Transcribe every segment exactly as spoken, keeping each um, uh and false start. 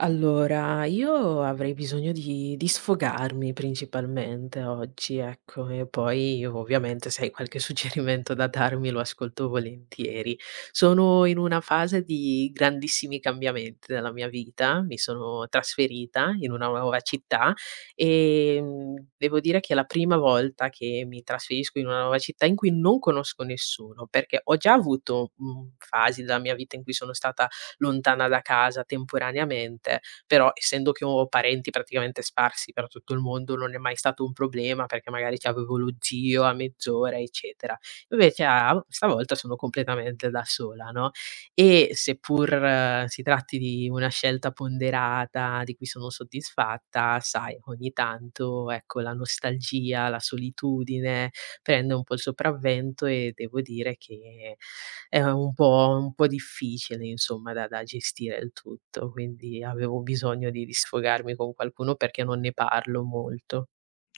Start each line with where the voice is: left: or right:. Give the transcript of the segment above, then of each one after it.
right: Allora, io avrei bisogno di di sfogarmi principalmente oggi, ecco, e poi ovviamente se hai qualche suggerimento da darmi lo ascolto volentieri. Sono in una fase di grandissimi cambiamenti nella mia vita, mi sono trasferita in una nuova città e mm, devo dire che è la prima volta che mi trasferisco in una nuova città in cui non conosco nessuno, perché ho già avuto mm, fasi della mia vita in cui sono stata lontana da casa temporaneamente, però essendo che ho parenti praticamente sparsi per tutto il mondo non è mai stato un problema, perché magari c'avevo lo zio a mezz'ora, eccetera. Invece a stavolta sono completamente da sola, no, e seppur eh, si tratti di una scelta ponderata, di cui sono soddisfatta, sai ogni tanto, ecco, la nostalgia, la solitudine prende un po' il sopravvento e devo dire che è un po' un po' difficile insomma da da gestire il tutto, quindi avevo bisogno di di sfogarmi con qualcuno perché non ne parlo molto.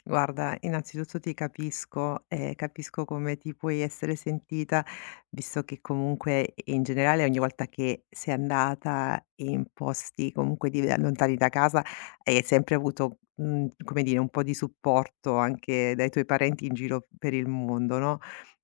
left: Guarda, innanzitutto ti capisco, e capisco come ti puoi essere sentita, visto che comunque in generale ogni volta che sei andata in posti comunque div lontani da casa, hai sempre avuto, mhmm, come dire, un po' di supporto anche dai tuoi parenti in giro per il mondo, no?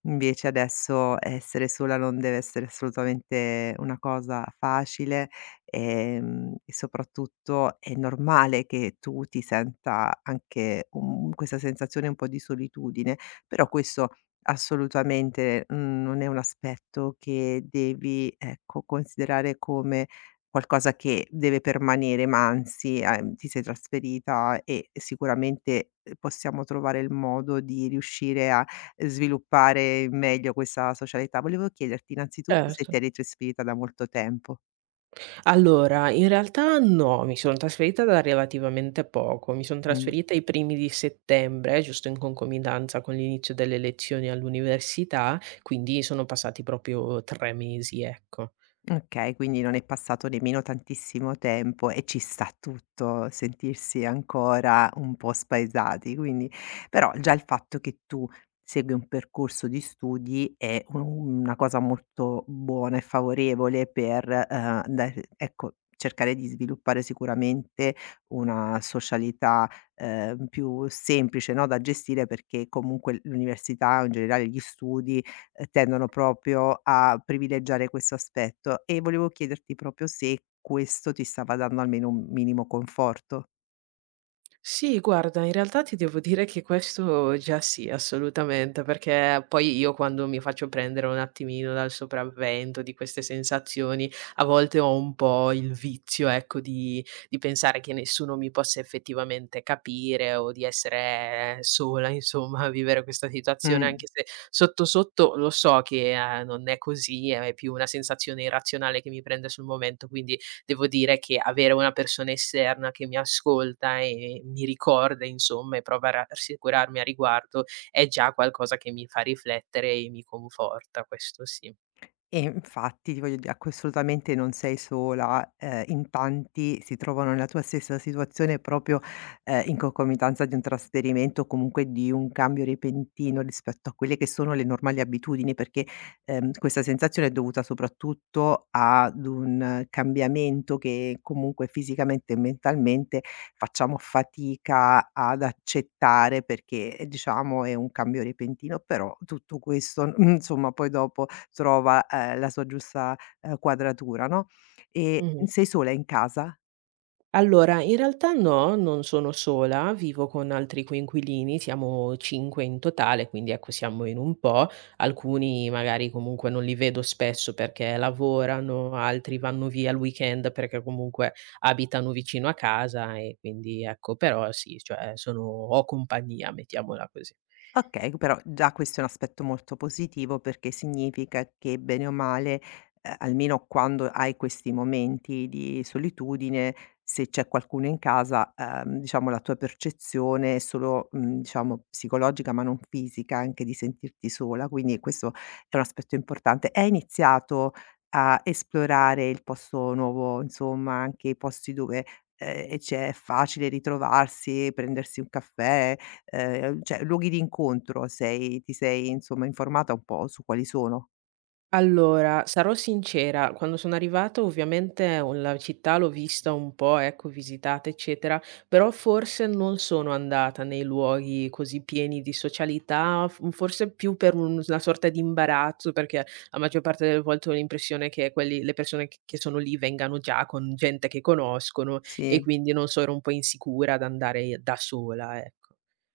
left: Invece adesso essere sola non deve essere assolutamente una cosa facile. Ehm, e soprattutto è normale che tu ti senta anche un questa sensazione un po' di solitudine, però questo assolutamente, mhmm, non è un aspetto che devi, ecco, considerare come qualcosa che deve permanere, ma anzi, ehm, ti sei trasferita e sicuramente, ehm, possiamo trovare il modo di riuscire a sviluppare meglio questa socialità. Volevo chiederti innanzitutto se
right: Certo.
left: ti eri trasferita da molto tempo.
right: Allora, in realtà no, mi sono trasferita da relativamente poco. Mi son
left: Mh.
right: trasferita ai primi di settembre, giusto in concomitanza con l'inizio delle lezioni all'università, quindi sono passati proprio tre mesi, ecco.
left: Okay, quindi non è passato nemmeno tantissimo tempo e ci sta tutto sentirsi ancora un po' spaesati, quindi però già il fatto che tu segui un percorso di studi è u una cosa molto buona e favorevole per, ehm, dare ecco, cercare di sviluppare sicuramente una socialità, ehm, più semplice, no, da gestire, perché comunque l'università o in generale gli studi ehm, tendono proprio a privilegiare questo aspetto, e volevo chiederti proprio se questo ti stava dando almeno un minimo conforto.
right: Sì, guarda, in realtà ti devo dire che questo già sì, assolutamente, perché poi io quando mi faccio prendere un attimino dal sopravvento di queste sensazioni, a volte ho un po' il vizio, ecco, di, di pensare che nessuno mi possa effettivamente capire o di essere sola, insomma, a vivere questa situazione,
left: Mh.
right: anche se sotto sotto lo so che eh, non è così, è più una sensazione irrazionale che mi prende sul momento, quindi devo dire che avere una persona esterna che mi ascolta e mi ricorda insomma e prova a ra- rassicurarmi a riguardo, è già qualcosa che mi fa riflettere e mi conforta, questo sì.
left: E infatti ti voglio dire, acqu assolutamente non sei sola, ehm, in tanti si trovano nella tua stessa situazione proprio, ehm, in concomitanza di un trasferimento o comunque di un cambio repentino rispetto a quelle che sono le normali abitudini, perché, ehm, questa sensazione è dovuta soprattutto ad un eh, cambiamento che comunque fisicamente e mentalmente facciamo fatica ad accettare, perché, ehm, diciamo, è un cambio repentino, però tutto questo, mhmm, insomma, poi dopo trova, ehm, la sua giusta, ehm, quadratura, no. E
right: Mh-mh.
left: sei sola in casa?
right: Allora, in realtà no, non sono sola, vivo con altri coinquilini, siamo cinque in totale, quindi ecco siamo in un po'. Alcuni magari comunque non li vedo spesso perché lavorano, altri vanno via al weekend perché comunque abitano vicino a casa e quindi ecco, però sì, cioè sono ho compagnia, mettiamola così.
left: Okay, però già questo è un aspetto molto positivo, perché significa che bene o male, ehm, almeno quando hai questi momenti di solitudine, se c'è qualcuno in casa, ehm, diciamo la tua percezione è solo, mhmm, diciamo psicologica ma non fisica, anche di sentirti sola, quindi questo è un aspetto importante. E hai iniziato a esplorare il posto nuovo, insomma anche i posti dove, ehm, c'è facile ritrovarsi, prendersi un caffè. Ehm, cioè, luoghi di incontro, sei ti sei insomma informata un po' su quali sono?
right: Allora, sarò sincera, quando sono arrivata ovviamente un la città l'ho vista un po', ecco, visitata eccetera, però forse non sono andata nei luoghi così pieni di socialità, f mhmm, forse più per un una sorta di imbarazzo, perché la maggior parte delle volte ho l'impressione che quelli le persone che che sono lì vengano già con gente che conoscono e
left: Sì.
right: quindi non so, ero un po' insicura ad andare da sola, ecco.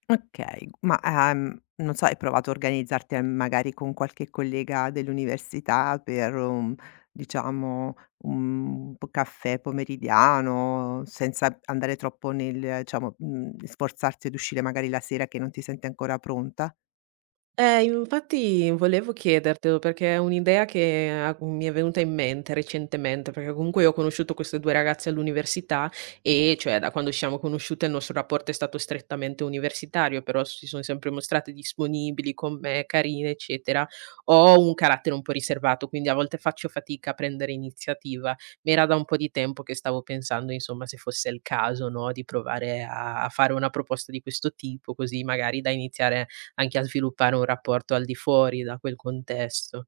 left: Okay, ma, ehm, non so, hai provato a organizzarti, ehm, magari con qualche collega dell'università per un diciamo un p caffè pomeridiano, senza andare troppo nel diciamo, mhmm, sforzarsi ad uscire magari la sera che non ti senti ancora pronta?
right: Eh, infatti volevo chiedertelo perché è un'idea che ha mi è venuta in mente recentemente, perché comunque io ho conosciuto queste due ragazze all'università e, cioè, da quando ci siamo conosciute il nostro rapporto è stato strettamente universitario, però si sono sempre mostrate disponibili con me, carine, eccetera. Ho un carattere un po' riservato, quindi a volte faccio fatica a prendere iniziativa. Mi era da un po' di tempo che stavo pensando, insomma, se fosse il caso, no, di provare a a fare una proposta di questo tipo, così magari da iniziare anche a sviluppare un rapporto al di fuori da quel contesto.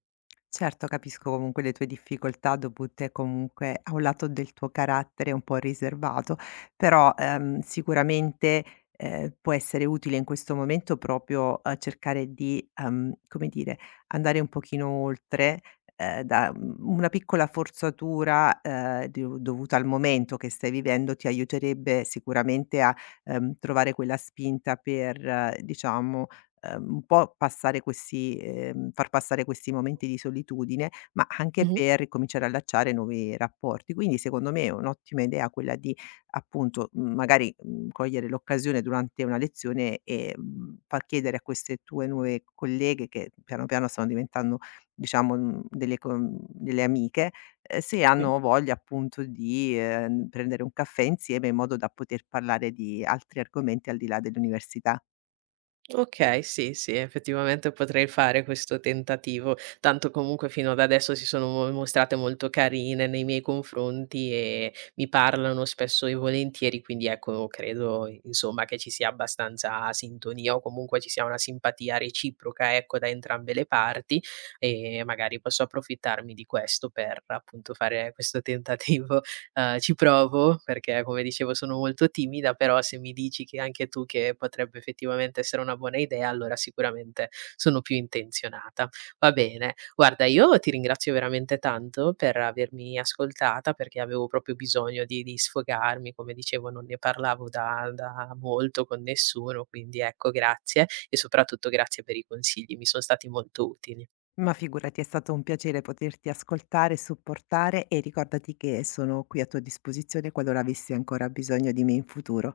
left: Certo, capisco comunque le tue difficoltà dovute comunque a un lato del tuo carattere un po' riservato, però ehm, sicuramente eh, può essere utile in questo momento proprio eh, cercare di, ehm, come dire, andare un pochino oltre, eh, da mm, una piccola forzatura, eh, di- dovuta al momento che stai vivendo ti aiuterebbe sicuramente a ehm, trovare quella spinta per, eh, diciamo, ehm, un po' passare questi ehm, far passare questi momenti di solitudine, ma anche
right: Mh-mh,
left: per ricominciare a allacciare nuovi rapporti. Quindi secondo me è un'ottima idea quella di appunto, mhmm, magari, mhmm, cogliere l'occasione durante una lezione e, mhmm, far chiedere a queste tue nuove colleghe che piano piano stanno diventando diciamo, mhmm, delle co mhmm, delle amiche, ehm, se
right: sì.
left: hanno voglia appunto di, ehm, prendere un caffè insieme in modo da poter parlare di altri argomenti al di là dell'università.
right: Okay, sì, sì, effettivamente potrei fare questo tentativo, tanto comunque fino ad adesso si sono mo mostrate molto carine nei miei confronti e mi parlano spesso e volentieri, quindi ecco credo insomma che ci sia abbastanza sintonia o comunque ci sia una simpatia reciproca, ecco, da entrambe le parti e magari posso approfittarmi di questo per appunto fare questo tentativo. Ehm, ci provo perché, come dicevo, sono molto timida, però se mi dici che anche tu che potrebbe effettivamente essere una buona idea, allora sicuramente sono più intenzionata. Va bene, guarda io ti ringrazio veramente tanto per avermi ascoltata, perché avevo proprio bisogno di di sfogarmi, come dicevo non ne parlavo da da molto con nessuno, quindi ecco grazie e soprattutto grazie per i consigli, mi son stati molto utili.
left: Ma figurati, è stato un piacere poterti ascoltare e supportare, e ricordati che sono qui a tua disposizione qualora avessi ancora bisogno di me in futuro.